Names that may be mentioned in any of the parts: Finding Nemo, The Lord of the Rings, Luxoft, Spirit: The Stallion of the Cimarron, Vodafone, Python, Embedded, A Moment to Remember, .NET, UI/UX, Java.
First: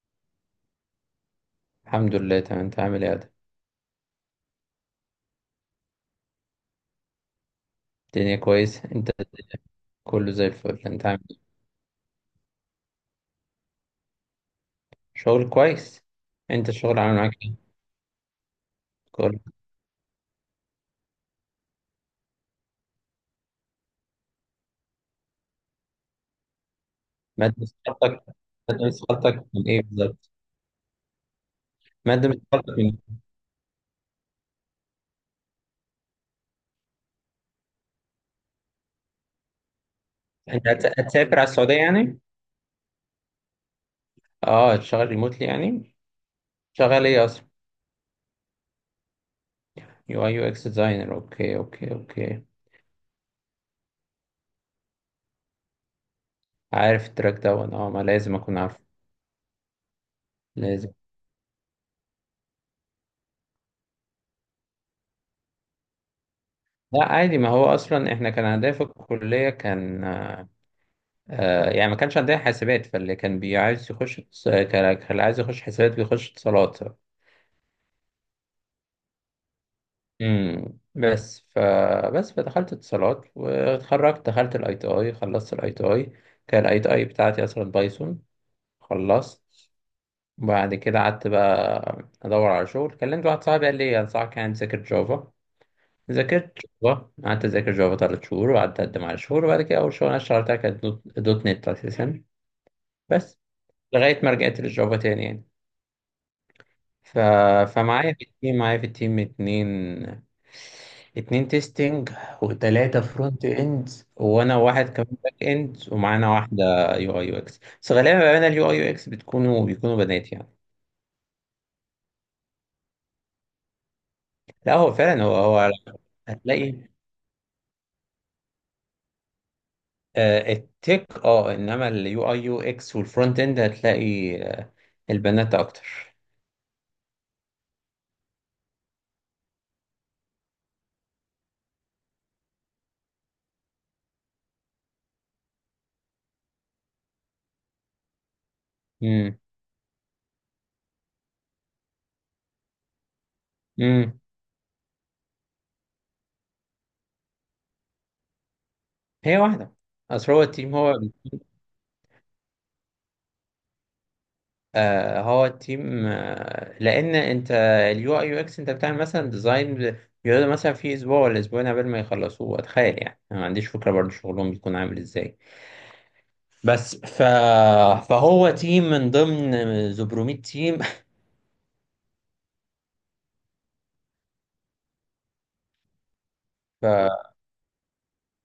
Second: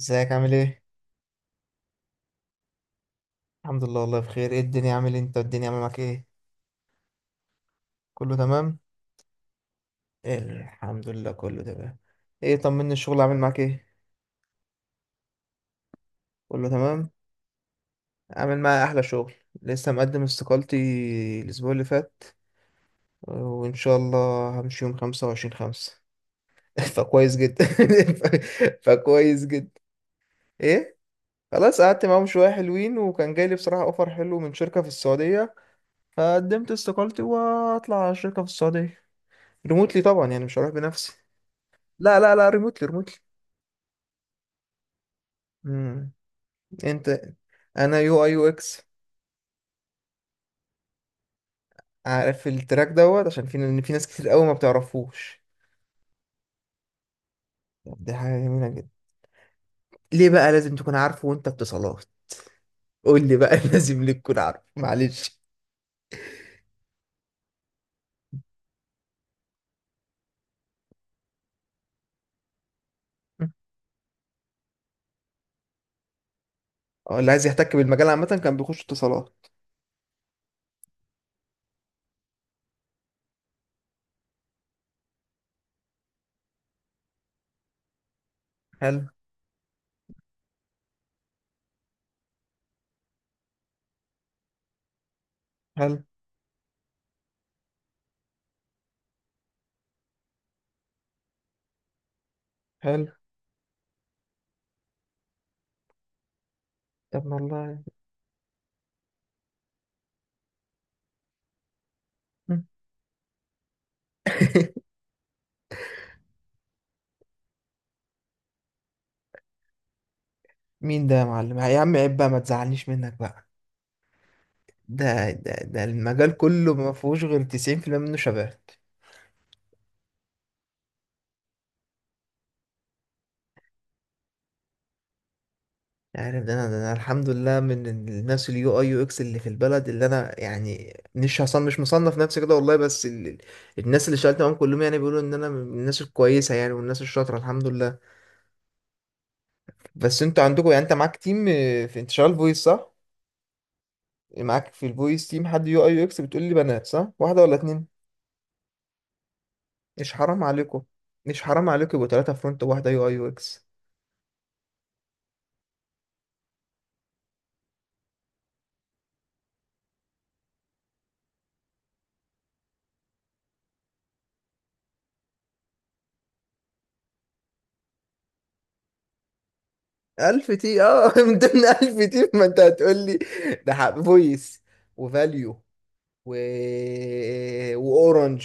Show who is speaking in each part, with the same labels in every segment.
Speaker 1: ازيك، عامل ايه؟
Speaker 2: الحمد لله تمام، انت عامل ايه يا ادم؟
Speaker 1: الحمد لله، والله بخير. ايه الدنيا عامل، انت الدنيا عامل معاك ايه؟ كله
Speaker 2: الدنيا
Speaker 1: تمام؟
Speaker 2: كويس، انت الدنيا؟ كله زي الفل، انت
Speaker 1: الحمد
Speaker 2: عامل
Speaker 1: لله
Speaker 2: ايه؟
Speaker 1: كله تمام. ايه طمني، الشغل عامل معاك ايه؟
Speaker 2: شغل كويس.
Speaker 1: كله
Speaker 2: انت الشغل
Speaker 1: تمام؟
Speaker 2: عامل معاك ايه؟
Speaker 1: عامل معايا احلى شغل.
Speaker 2: كله.
Speaker 1: لسه مقدم استقالتي الاسبوع اللي فات، وان شاء الله همشي يوم 25/5. فكويس
Speaker 2: مادة
Speaker 1: جدا.
Speaker 2: مسقطك.
Speaker 1: ف-
Speaker 2: مادة
Speaker 1: فكويس
Speaker 2: مسقطك من
Speaker 1: جدا.
Speaker 2: ايه بالظبط؟
Speaker 1: ايه؟ خلاص، قعدت معاهم
Speaker 2: مادة
Speaker 1: شوية
Speaker 2: مسقطك من
Speaker 1: حلوين
Speaker 2: ايه؟
Speaker 1: وكان جاي لي بصراحة اوفر حلو من شركة في السعودية. فقدمت استقالتي واطلع على شركة في السعودية، ريموتلي طبعا، يعني مش
Speaker 2: انت
Speaker 1: هروح بنفسي.
Speaker 2: هتسافر على السعودية يعني؟
Speaker 1: لا لا لا، ريموتلي ريموتلي.
Speaker 2: اه، هتشتغل ريموتلي يعني؟
Speaker 1: امم.
Speaker 2: شغال
Speaker 1: انت.
Speaker 2: ايه اصلا؟
Speaker 1: انا يو اي يو اكس.
Speaker 2: يو اي يو اكس ديزاينر. اوكي اوكي اوكي.
Speaker 1: عارف التراك دوت؟ عشان في، ان في ناس كتير قوي ما بتعرفوش.
Speaker 2: عارف التراك ده، وانا اه ما
Speaker 1: طب دي
Speaker 2: لازم
Speaker 1: حاجه
Speaker 2: اكون
Speaker 1: جميله
Speaker 2: عارفه.
Speaker 1: جدا. ليه بقى لازم
Speaker 2: لازم.
Speaker 1: تكون عارفه وانت اتصالات؟ قول لي بقى، لازم ليه تكون عارفه؟ معلش.
Speaker 2: لا عادي، ما هو اصلا احنا كان هدف الكلية كان، يعني ما كانش عندنا حاسبات، فاللي كان بيعايز يخش اتص- كان كان اللي عايز يخش حاسبات بيخش اتصالات.
Speaker 1: اه، اللي عايز يحتك بالمجال عامه كان بيخش اتصالات.
Speaker 2: بس فبس فدخلت اتصالات واتخرجت، دخلت الاي تي اي، خلصت الاي تي اي. كان الاي تي اي بتاعتي اصلا بايثون.
Speaker 1: حلو.
Speaker 2: خلصت، وبعد كده قعدت بقى ادور على شغل، كلمت واحد صاحبي قال لي انصحك يعني تذاكر جافا.
Speaker 1: حلو.
Speaker 2: ذاكرت جافا، قعدت اذاكر جافا ثلاث شهور، وقعدت اقدم على شهور، وبعد كده اول شغل انا اشتغلتها كانت دوت دوت نت اساسا،
Speaker 1: حلو.
Speaker 2: بس لغايه ما رجعت للجافا تاني يعني. ف...
Speaker 1: طب والله.
Speaker 2: فمعايا في التيم معايا في التيم اتنين، اتنين تيستنج،
Speaker 1: مم.
Speaker 2: وتلاتة فرونت اند، وانا واحد كمان باك اند، ومعانا واحدة يو اي يو اكس. بس غالبا بقى انا اليو اي يو اكس بيكونوا بنات يعني.
Speaker 1: مين ده يا معلم؟ يا عم عيب بقى، ما تزعلنيش منك بقى.
Speaker 2: لا هو فعلا،
Speaker 1: ده
Speaker 2: هو
Speaker 1: ده
Speaker 2: هو
Speaker 1: ده المجال كله
Speaker 2: هتلاقي
Speaker 1: ما فيهوش غير 90% منه شباب.
Speaker 2: التك اه، انما اليو اي يو اكس والفرونت اند هتلاقي البنات اكتر.
Speaker 1: عارف، ده انا الحمد لله من الناس اليو اي يو اكس اللي في البلد، اللي انا يعني مش مصنف نفسي كده والله، بس الناس اللي اشتغلت معاهم كلهم يعني بيقولوا ان انا من الناس الكويسه يعني، والناس الشاطره الحمد لله.
Speaker 2: امم
Speaker 1: بس انتوا عندكم، يعني انت معاك تيم، في، انت شغال فويس صح؟
Speaker 2: امم
Speaker 1: معاك في الفويس تيم حد يو اي يو اكس؟ بتقول لي بنات صح؟ واحده ولا اتنين؟
Speaker 2: هي واحدة.
Speaker 1: مش
Speaker 2: اصل هو
Speaker 1: حرام
Speaker 2: التيم
Speaker 1: عليكم.
Speaker 2: هو،
Speaker 1: مش حرام عليكم يبقوا 3 فرونت وواحده يو اي يو اكس.
Speaker 2: هو التيم، لان انت اليو اي يو اكس انت بتعمل مثلا ديزاين، بيقعدوا مثلا في اسبوع ولا اسبوعين قبل ما يخلصوه، اتخيل يعني انا ما عنديش فكره برضه شغلهم بيكون عامل ازاي. بس ف... فهو تيم من ضمن 800
Speaker 1: 1000
Speaker 2: تيم.
Speaker 1: تي من ضمن 1000 تي، ما انت هتقول لي. ده حق فويس، وفاليو، و...
Speaker 2: ف...
Speaker 1: واورنج،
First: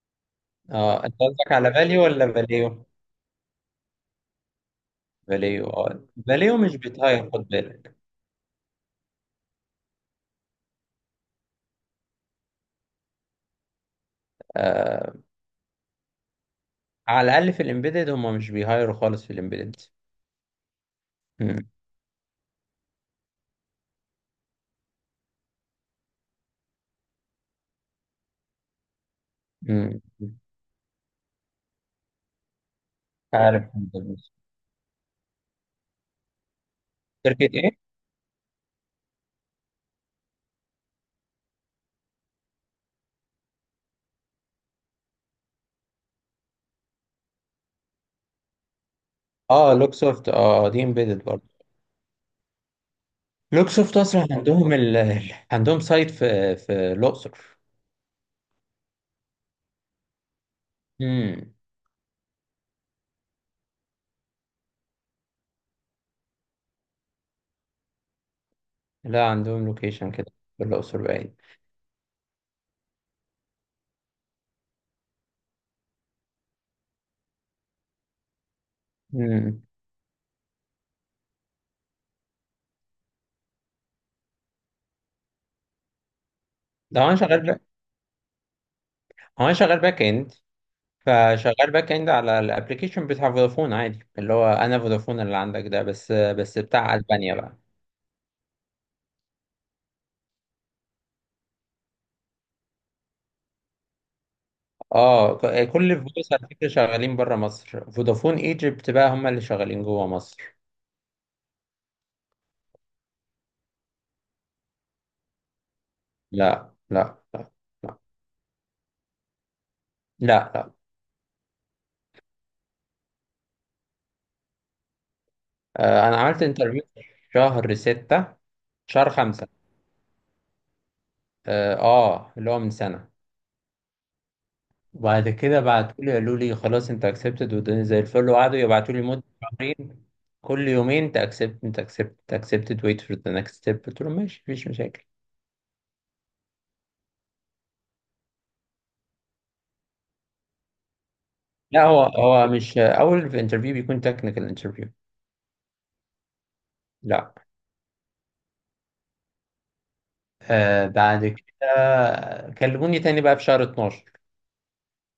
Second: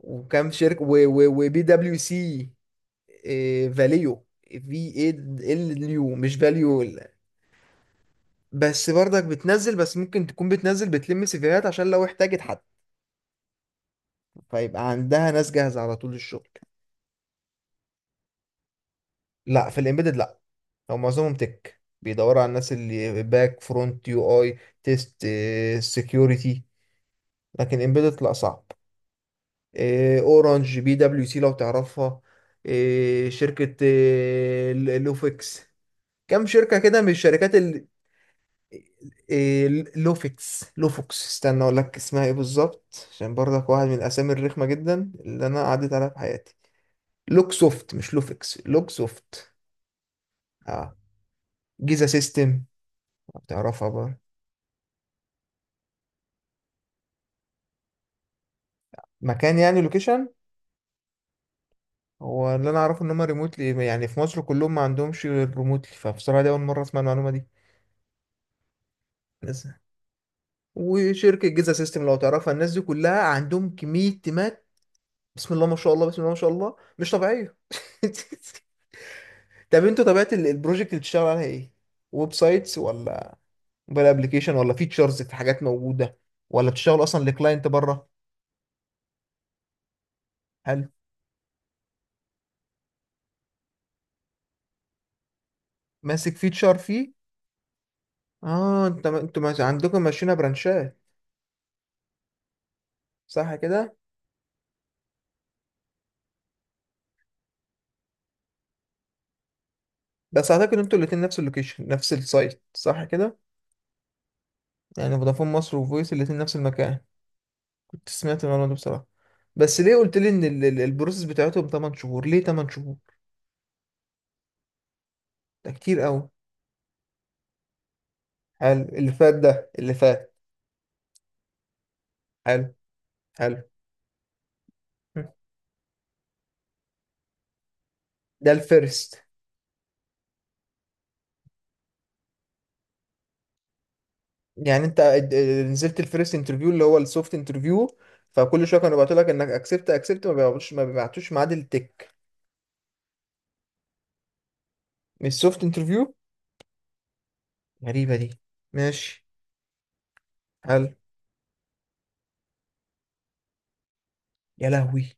Speaker 1: وكام شركه
Speaker 2: اه انت قصدك
Speaker 1: وبي
Speaker 2: على
Speaker 1: دبليو
Speaker 2: فاليو ولا
Speaker 1: سي.
Speaker 2: فاليو؟
Speaker 1: إيه، فاليو. في اي
Speaker 2: فاليو.
Speaker 1: ال
Speaker 2: اه
Speaker 1: يو، مش
Speaker 2: فاليو مش
Speaker 1: فاليو
Speaker 2: بيتهاير، خد بالك.
Speaker 1: بس برضك بتنزل، بس ممكن تكون بتنزل بتلم سيفيهات عشان لو احتاجت حد، فيبقى
Speaker 2: آه،
Speaker 1: عندها ناس جاهزه على طول للشغل.
Speaker 2: على الاقل في الامبيدد هم مش بيهايروا خالص في
Speaker 1: لا
Speaker 2: الامبيدد.
Speaker 1: في الامبيدد لا. هو معظمهم
Speaker 2: مم.
Speaker 1: تك بيدوروا على الناس اللي باك، فرونت، يو اي، تيست، سكيورتي. لكن امبيدد لا صعب.
Speaker 2: مم.
Speaker 1: إيه، اورنج، بي دبليو سي لو تعرفها. إيه،
Speaker 2: عارف.
Speaker 1: شركة إيه، لوفيكس. كم شركة كده من
Speaker 2: شركه
Speaker 1: الشركات
Speaker 2: إيه؟
Speaker 1: إيه، لوفوكس، استنى اقول لك اسمها ايه بالظبط، عشان برضك واحد من الاسامي الرخمة جدا اللي انا عديت عليها في حياتي. لوكسوفت، مش لوفيكس، لوكسوفت.
Speaker 2: اه لوكسوفت، اه دي
Speaker 1: اه.
Speaker 2: امبيدد برضه.
Speaker 1: جيزا سيستم، تعرفها
Speaker 2: لوكسوفت
Speaker 1: بقى.
Speaker 2: اصلا عندهم عندهم سايت في الاقصر.
Speaker 1: مكان يعني لوكيشن.
Speaker 2: امم.
Speaker 1: هو اللي انا اعرفه ان هم ريموتلي، يعني في مصر كلهم ما عندهمش غير ريموتلي، فبصراحة دي اول مرة اسمع المعلومة
Speaker 2: لا عندهم
Speaker 1: دي.
Speaker 2: لوكيشن كده في الاقصر باين.
Speaker 1: وشركه جيزا سيستم لو تعرفها، الناس دي كلها عندهم كميه تيمات. بسم الله ما شاء الله، بسم الله ما شاء الله، مش طبيعيه.
Speaker 2: امم.
Speaker 1: طب انتوا، طبيعه البروجكت اللي بتشتغل عليها ايه؟ ويب سايتس، ولا موبايل ابلكيشن، ولا فيتشرز في حاجات موجوده، ولا
Speaker 2: ده
Speaker 1: بتشتغل
Speaker 2: هو انا
Speaker 1: اصلا
Speaker 2: شغال بقى،
Speaker 1: لكلاينت بره؟
Speaker 2: هو انا شغال باك اند،
Speaker 1: هل
Speaker 2: فشغال باك اند على الابلكيشن بتاع فودافون عادي، اللي هو انا فودافون اللي عندك ده، بس
Speaker 1: ماسك فيتشر
Speaker 2: بتاع
Speaker 1: فيه؟
Speaker 2: اسبانيا بقى.
Speaker 1: اه، انت، عندكم ماشيينها برانشات، صح كده؟
Speaker 2: اه كل فودوس على فكره شغالين بره مصر، فودافون ايجيبت بقى هم اللي شغالين جوه
Speaker 1: بس
Speaker 2: مصر.
Speaker 1: اعتقد انتوا الاتنين نفس اللوكيشن نفس السايت، صح كده؟ يعني فودافون مصر وفويس الاتنين نفس
Speaker 2: لا
Speaker 1: المكان.
Speaker 2: لا لا. لا
Speaker 1: سمعت المعلومة دي بصراحة. بس ليه قلت لي ان
Speaker 2: لا.
Speaker 1: البروسيس بتاعتهم 8 شهور؟ ليه 8 شهور؟ ده كتير
Speaker 2: انا
Speaker 1: قوي.
Speaker 2: عملت انترفيو شهر ستة،
Speaker 1: حلو
Speaker 2: شهر
Speaker 1: اللي فات،
Speaker 2: خمسة،
Speaker 1: ده اللي فات.
Speaker 2: اه اللي هو من
Speaker 1: حلو.
Speaker 2: سنة.
Speaker 1: حلو. م.
Speaker 2: وبعد كده بعتوا لي قالوا لي خلاص انت اكسبتد، والدنيا زي الفل،
Speaker 1: ده
Speaker 2: وقعدوا يبعتوا لي مدة
Speaker 1: الفيرست.
Speaker 2: شهرين كل يومين، انت اكسبت انت اكسبت انت اكسبتد ويت فور ذا نكست ستيب، قلت لهم ماشي مفيش
Speaker 1: يعني انت
Speaker 2: مشاكل.
Speaker 1: نزلت الفيرست انترفيو اللي هو السوفت انترفيو، فكل شويه كانوا بيبعتوا لك انك اكسبت اكسبت، ما بيبعتوش ما بيبعتوش ميعاد
Speaker 2: لا هو
Speaker 1: التك،
Speaker 2: هو مش اول في انترفيو بيكون تكنيكال انترفيو.
Speaker 1: من السوفت انترفيو؟
Speaker 2: لا.
Speaker 1: غريبه دي. ماشي.
Speaker 2: آه،
Speaker 1: حلو.
Speaker 2: بعد كده كلموني تاني بقى في شهر 12،
Speaker 1: يا لهوي.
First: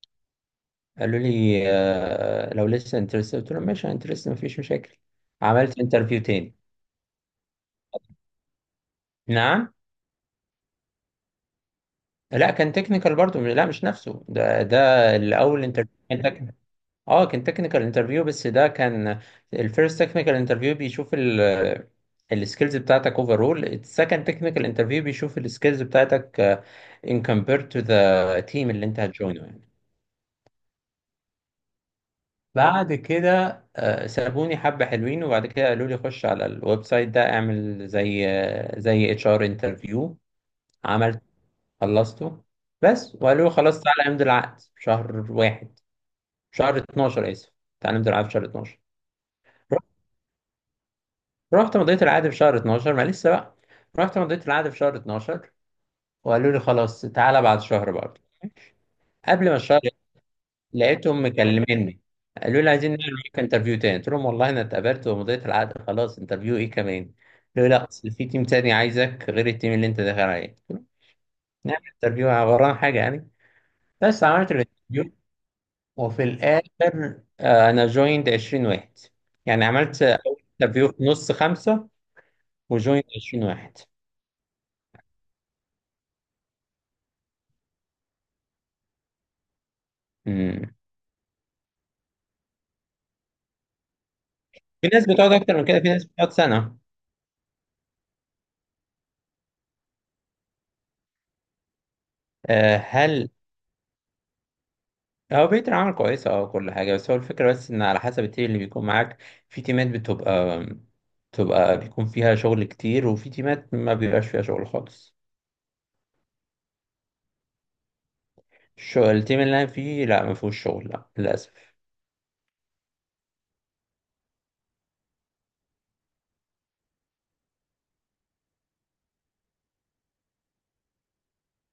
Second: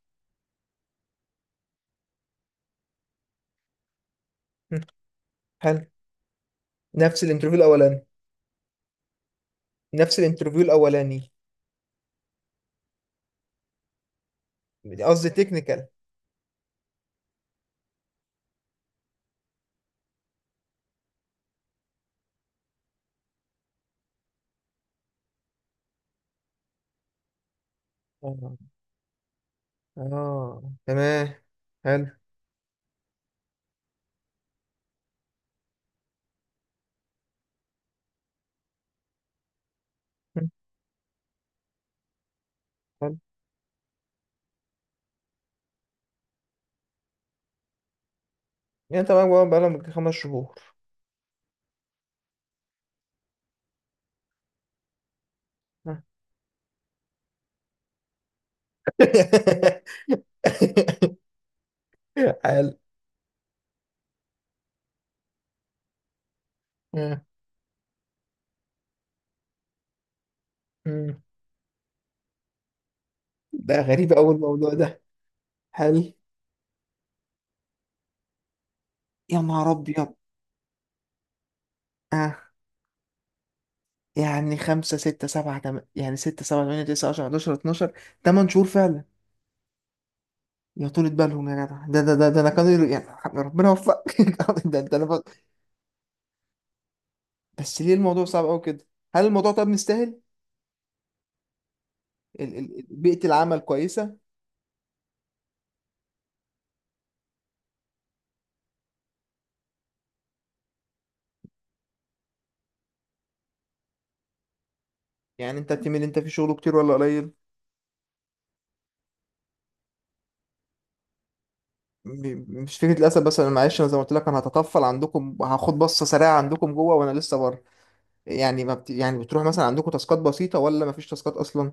Speaker 2: قالوا لي آه لو لسه انترست، قلت لهم ماشي انترست مفيش
Speaker 1: هم.
Speaker 2: مشاكل. عملت
Speaker 1: حلو.
Speaker 2: انترفيو تاني.
Speaker 1: نفس الانترفيو الاولاني؟
Speaker 2: نعم.
Speaker 1: نفس الانترفيو الاولاني.
Speaker 2: لا كان تكنيكال برضو، لا مش نفسه، ده
Speaker 1: قصدي
Speaker 2: الاول
Speaker 1: تكنيكال.
Speaker 2: انترفيو كان تكنيكال. اه كان تكنيكال انترفيو، بس ده كان الفيرست تكنيكال انترفيو بيشوف ال السكيلز بتاعتك اوفرول، السكند تكنيكال انترفيو بيشوف السكيلز بتاعتك ان كومبير تو ذا تيم اللي انت هتجوينه يعني.
Speaker 1: اه تمام. حلو.
Speaker 2: بعد كده سابوني حبة حلوين، وبعد كده قالوا لي خش على الويب سايت ده اعمل زي زي اتش ار انترفيو.
Speaker 1: مم.
Speaker 2: خلصته بس،
Speaker 1: حلو.
Speaker 2: وقالوا له خلاص تعالى امضي العقد في شهر واحد، في شهر 12، اسف، تعالى امضي العقد في شهر 12.
Speaker 1: يعني انت معاك بقى بقالهم
Speaker 2: رحت،
Speaker 1: يجي 5 شهور.
Speaker 2: رحت مضيت العقد في شهر 12، ما لسه بقى، رحت مضيت العقد في شهر 12،
Speaker 1: آه.
Speaker 2: وقالوا لي خلاص تعالى بعد شهر برضه، قبل ما الشهر لقيتهم مكلميني قالوا لي
Speaker 1: حلو.
Speaker 2: عايزين نعمل معاك انترفيو تاني. قلت لهم والله انا اتقابلت ومضيت العقد، خلاص انترفيو ايه كمان؟
Speaker 1: آه.
Speaker 2: قالوا لي لا اصل في تيم تاني عايزك غير التيم اللي انت داخل عليه، قلت لهم
Speaker 1: مم.
Speaker 2: نعمل انترفيو، ورانا حاجه يعني؟
Speaker 1: ده غريب
Speaker 2: بس
Speaker 1: أوي
Speaker 2: عملت
Speaker 1: الموضوع ده.
Speaker 2: الانترفيو،
Speaker 1: حلو.
Speaker 2: وفي الآخر أنا جويند 20 واحد.
Speaker 1: يا
Speaker 2: يعني
Speaker 1: نهار
Speaker 2: عملت
Speaker 1: أبيض.
Speaker 2: أول انترفيو في نص خمسة،
Speaker 1: آه.
Speaker 2: وجويند 20 واحد.
Speaker 1: يعني خمسة، ستة، سبعة، يعني ستة، سبعة، تمانية، تسعة، عشرة، حداشر، اتناشر، 8 شهور فعلا.
Speaker 2: مم.
Speaker 1: يا طولة بالهم يا جدع، ده أنا يعني، ربنا يوفقك. ده,
Speaker 2: في
Speaker 1: ده أنا
Speaker 2: ناس بتقعد
Speaker 1: بقى.
Speaker 2: أكتر من كده، في ناس بتقعد سنة.
Speaker 1: بس ليه الموضوع صعب أوي كده؟ هل الموضوع طب مستاهل؟
Speaker 2: آه،
Speaker 1: بيئة
Speaker 2: هل
Speaker 1: العمل كويسة؟
Speaker 2: هو بيئة العمل كويسة، أه كل حاجة، بس هو الفكرة بس إن على حسب التيم اللي بيكون معاك. في تيمات بتبقى بيكون فيها شغل كتير، وفي تيمات ما بيبقاش فيها شغل خالص.
Speaker 1: يعني انت التيم اللي انت فيه شغله كتير ولا قليل؟
Speaker 2: الشغل التيم اللي أنا فيه لا ما فيهوش شغل، لا للأسف.
Speaker 1: مش فكره للاسف، بس انا معلش، انا زي ما قلت لك انا هتطفل عندكم، هاخد بصه سريعه عندكم جوه وانا لسه بره. يعني ما بت... يعني بتروح مثلا، عندكم تاسكات بسيطه ولا ما فيش تاسكات اصلا؟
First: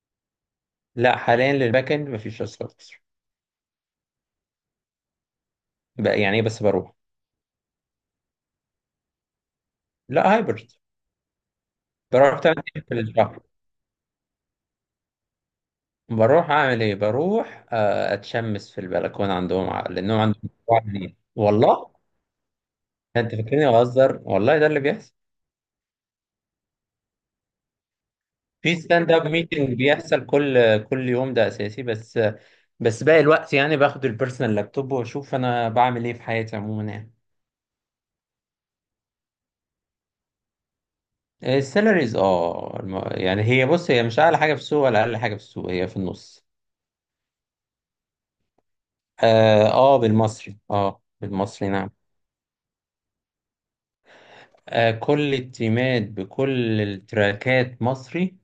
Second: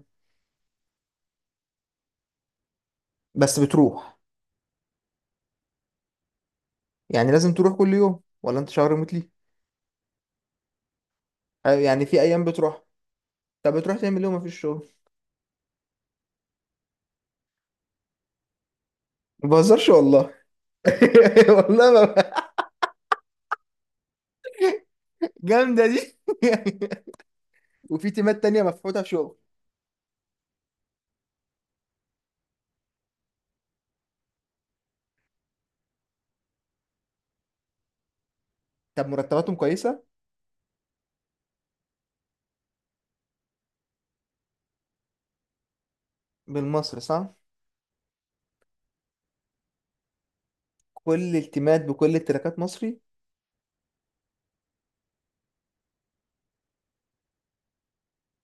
Speaker 2: لا حاليا للباك إند ما فيش أصلا.
Speaker 1: بس بتروح؟
Speaker 2: بقى يعني إيه بس بروح.
Speaker 1: يعني لازم تروح كل يوم، ولا انت شهر متلي؟
Speaker 2: لا هايبرد.
Speaker 1: اه، يعني في
Speaker 2: بروح
Speaker 1: ايام
Speaker 2: تلات
Speaker 1: بتروح.
Speaker 2: أيام في الشهر.
Speaker 1: طب بتروح تعمل ايه وما فيش شغل؟
Speaker 2: بروح أعمل إيه؟ بروح أتشمس في البلكونة
Speaker 1: ما
Speaker 2: عندهم،
Speaker 1: بهزرش
Speaker 2: لأنهم
Speaker 1: والله.
Speaker 2: عندهم مشروع جديد
Speaker 1: والله
Speaker 2: والله.
Speaker 1: ما...
Speaker 2: أنت فاكرني بهزر؟ والله ده اللي بيحصل.
Speaker 1: جامده دي. وفي تيمات تانية
Speaker 2: في
Speaker 1: مفحوطه في
Speaker 2: ستاند اب
Speaker 1: شغل.
Speaker 2: ميتنج بيحصل كل يوم ده أساسي، بس باقي الوقت يعني باخد البيرسونال لابتوب وأشوف أنا بعمل إيه في حياتي عموما يعني.
Speaker 1: طب مرتباتهم كويسه؟
Speaker 2: السالاريز اه يعني هي، بص هي مش أعلى حاجة في السوق ولا أقل حاجة في السوق، هي في النص.
Speaker 1: بالمصري صح؟
Speaker 2: اه بالمصري، اه
Speaker 1: كل
Speaker 2: بالمصري
Speaker 1: التيمات
Speaker 2: نعم.
Speaker 1: بكل التراكات مصري.
Speaker 2: كل التيمات بكل التراكات مصري.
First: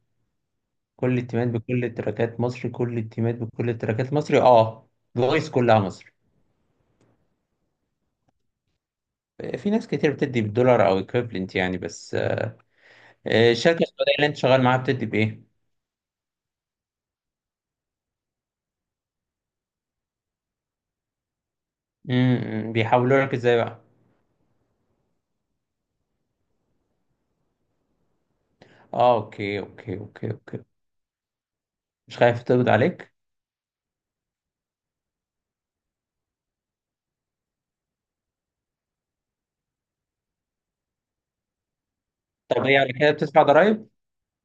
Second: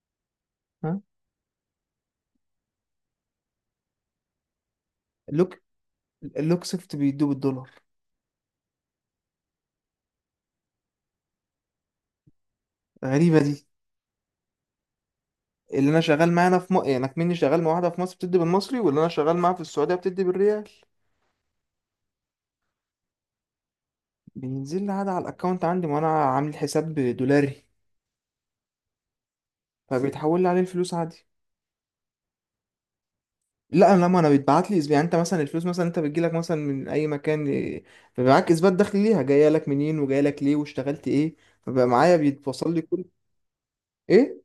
Speaker 1: ها.
Speaker 2: كل التيمات بكل التراكات مصري. كل التيمات بكل التراكات مصري. اه الفويس
Speaker 1: لوك
Speaker 2: كلها مصري.
Speaker 1: اللوكسفت بيدوه بالدولار؟
Speaker 2: في ناس كتير بتدي بالدولار او ايكويفلنت يعني، بس
Speaker 1: غريبة دي.
Speaker 2: الشركه السعوديه اللي انت شغال معاها بتدي بايه؟
Speaker 1: اللي انا شغال معاه انا يعني كمني شغال مع واحدة في مصر بتدي بالمصري، واللي انا شغال معاه في السعودية بتدي بالريال.
Speaker 2: امم. بيحولوا لك ازاي بقى؟
Speaker 1: بينزل لي عادي على الاكونت عندي، وانا عامل حساب دولاري،
Speaker 2: اه اوكي اوكي اوكي
Speaker 1: فبيتحول لي عليه
Speaker 2: اوكي.
Speaker 1: الفلوس عادي.
Speaker 2: مش خايف تقبض عليك؟
Speaker 1: لا انا، لما انا بيتبعت لي يعني انت مثلا الفلوس مثلا انت بتجيلك مثلا من اي مكان، فبيبقى معاك اثبات دخل ليها، جايه لك منين وجايه لك ليه واشتغلت ايه. فبقى معايا
Speaker 2: طب
Speaker 1: بيتوصل
Speaker 2: ايه
Speaker 1: لي
Speaker 2: على
Speaker 1: كل.
Speaker 2: كده بتدفع ضرايب؟
Speaker 1: ايه.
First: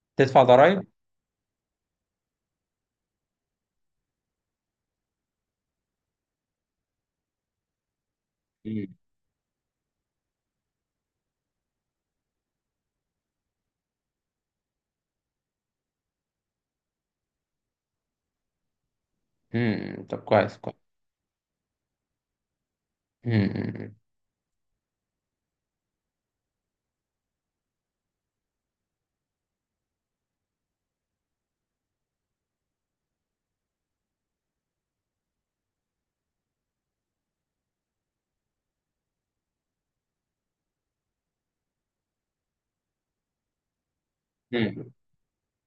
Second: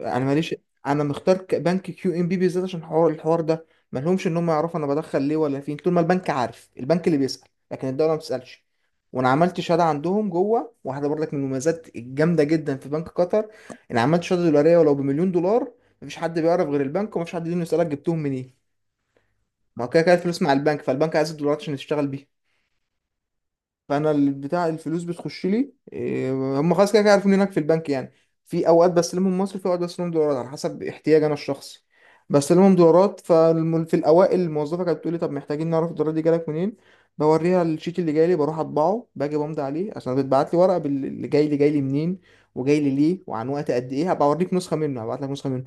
Speaker 1: انا
Speaker 2: بتدفع
Speaker 1: ماليش.
Speaker 2: ضرايب؟
Speaker 1: انا مختار بنك كيو ام بي بالذات، عشان الحوار ده. ما لهمش ان هم يعرفوا انا بدخل ليه ولا فين، طول ما البنك عارف. البنك اللي بيسأل، لكن الدولة ما بتسألش.
Speaker 2: امم.
Speaker 1: وانا عملت شهاده عندهم جوه، واحده برضك من المميزات الجامده جدا في بنك قطر، انا عملت شهاده دولاريه، ولو بمليون دولار مفيش حد بيعرف غير البنك، ومفيش حد ليه يسألك جبتهم منين. ما هو كده
Speaker 2: أمم،
Speaker 1: كده
Speaker 2: طب
Speaker 1: الفلوس مع
Speaker 2: كويس
Speaker 1: البنك،
Speaker 2: كويس.
Speaker 1: فالبنك عايز الدولارات عشان يشتغل بيها،
Speaker 2: امم. أمم.
Speaker 1: فانا بتاع الفلوس بتخش لي، هم خلاص كده كده عارفين هناك في البنك يعني. في اوقات بستلمهم مصري، في اوقات بستلمهم دولارات على حسب احتياج انا الشخصي. بستلمهم دولارات، ففي الاوائل الموظفه كانت بتقولي طب محتاجين نعرف الدولارات دي جالك منين. بوريها الشيت اللي جاي لي، بروح اطبعه، باجي بمضي عليه عشان بتبعت لي ورقه اللي جاي لي منين وجاي لي ليه وعن وقت قد ايه، هبقى اوريك نسخه
Speaker 2: أمم.
Speaker 1: منه، هبعت لك نسخه منه.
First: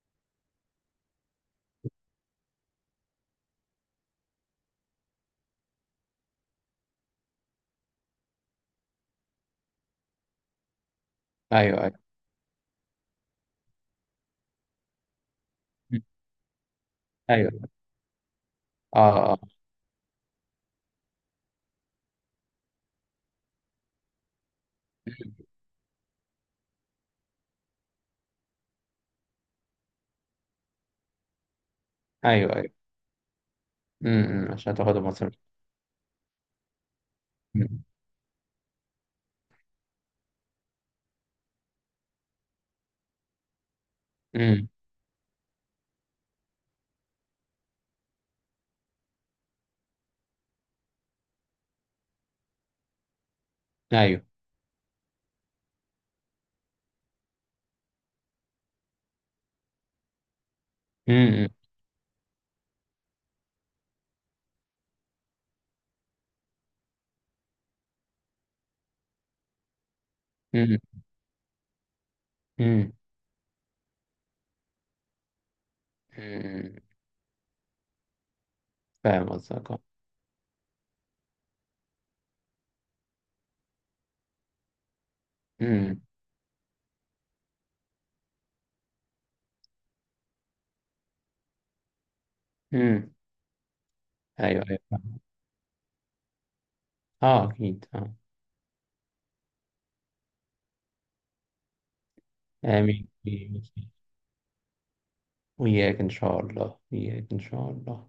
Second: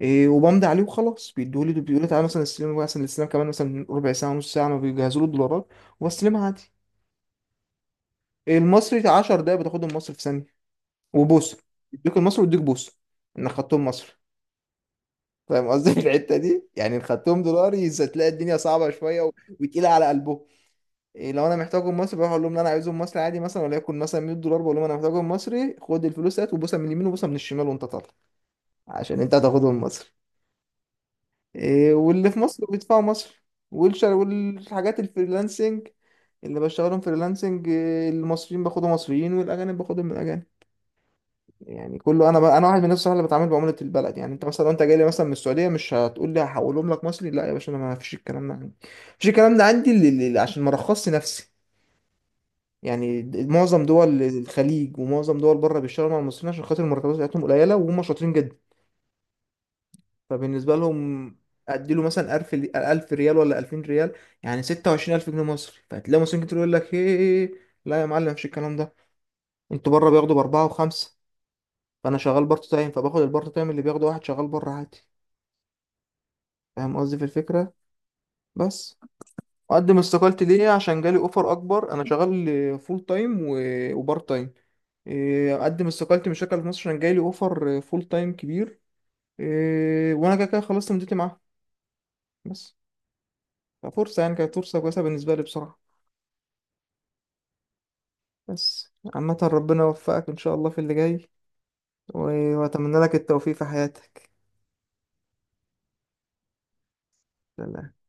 Speaker 1: وبمضي عليه وخلاص، بيدوه لي بيقولوا لي تعالى مثلا استلم، مثلا الاستلام كمان مثلا ربع ساعه نص ساعه ما بيجهزوا له الدولارات، وبستلمها عادي. المصري 10 دقايق بتاخدهم مصر في ثانيه، وبوسه.
Speaker 2: ايوه ايوه.
Speaker 1: يديك المصري ويديك بوسه انك خدتهم مصر. فاهم قصدي؟ في الحته دي يعني، إن خدتهم
Speaker 2: ايوه
Speaker 1: دولاري هتلاقي الدنيا صعبه شويه
Speaker 2: اه. آه.
Speaker 1: وتقيله على قلبه. لو انا محتاجهم مصري، بروح اقول لهم لا انا عايزهم مصري عادي، مثلا وليكن مثلا 100 دولار، بقول لهم انا محتاجهم مصري، خد الفلوس، هات، وبوسه من اليمين وبوسه من الشمال وانت طالع، عشان انت هتاخدهم مصري. واللي في
Speaker 2: ايوه
Speaker 1: مصر
Speaker 2: أيوه.
Speaker 1: بيدفعوا مصري والشر
Speaker 2: عشان
Speaker 1: والحاجات
Speaker 2: تاخدهم مصر.
Speaker 1: الفريلانسنج، اللي بشتغلهم فريلانسنج،
Speaker 2: امم.
Speaker 1: المصريين باخدهم مصريين والاجانب باخدهم من الاجانب. يعني كله، انا بقى انا واحد من الناس اللي بتعامل بعمله البلد، يعني انت مثلا
Speaker 2: أمم.
Speaker 1: لو انت جاي لي مثلا من السعوديه، مش هتقول لي هحولهم لك مصري. لا يا باشا، انا ما فيش الكلام ده عندي، مفيش الكلام ده عندي، عشان ما رخصش نفسي. يعني معظم دول
Speaker 2: ايوه.
Speaker 1: الخليج ومعظم دول بره بيشتغلوا مع المصريين عشان خاطر المرتبات بتاعتهم قليله، وهم شاطرين جدا. فبالنسبه لهم،
Speaker 2: امم.
Speaker 1: اديله مثلا 1000، 1000 ريال ولا 2000 ريال، يعني 26,000 جنيه مصري، فهتلاقي مصريين كتير يقول لك ايه، لا يا معلم، مفيش الكلام ده. انتوا بره بياخدوا باربعه
Speaker 2: امم.
Speaker 1: وخمسه. فانا شغال بارت تايم،
Speaker 2: أمم.
Speaker 1: فباخد البارت تايم اللي بياخده واحد شغال بره عادي.
Speaker 2: امم.
Speaker 1: فاهم قصدي في الفكرة؟ بس.
Speaker 2: فاهم قصدك اه.
Speaker 1: أقدم استقالتي ليه؟ عشان جالي أوفر أكبر، أنا شغال فول تايم و- وبارت تايم. أقدم
Speaker 2: امم
Speaker 1: استقالتي من الشركة اللي في مصر عشان جالي أوفر فول تايم كبير. وأنا كده كده خلصت مدتي معاه بس،
Speaker 2: امم.
Speaker 1: ففرصة يعني، كانت
Speaker 2: ايوه ايوه
Speaker 1: فرصة كويسة
Speaker 2: فاهم.
Speaker 1: بالنسبة لي بصراحة.
Speaker 2: اه اكيد اه.
Speaker 1: بس عامة ربنا يوفقك إن شاء الله في اللي جاي، و- وأتمنى
Speaker 2: امين
Speaker 1: لك التوفيق
Speaker 2: امين.
Speaker 1: في حياتك.
Speaker 2: وإياك إن شاء الله. إياك إن شاء الله.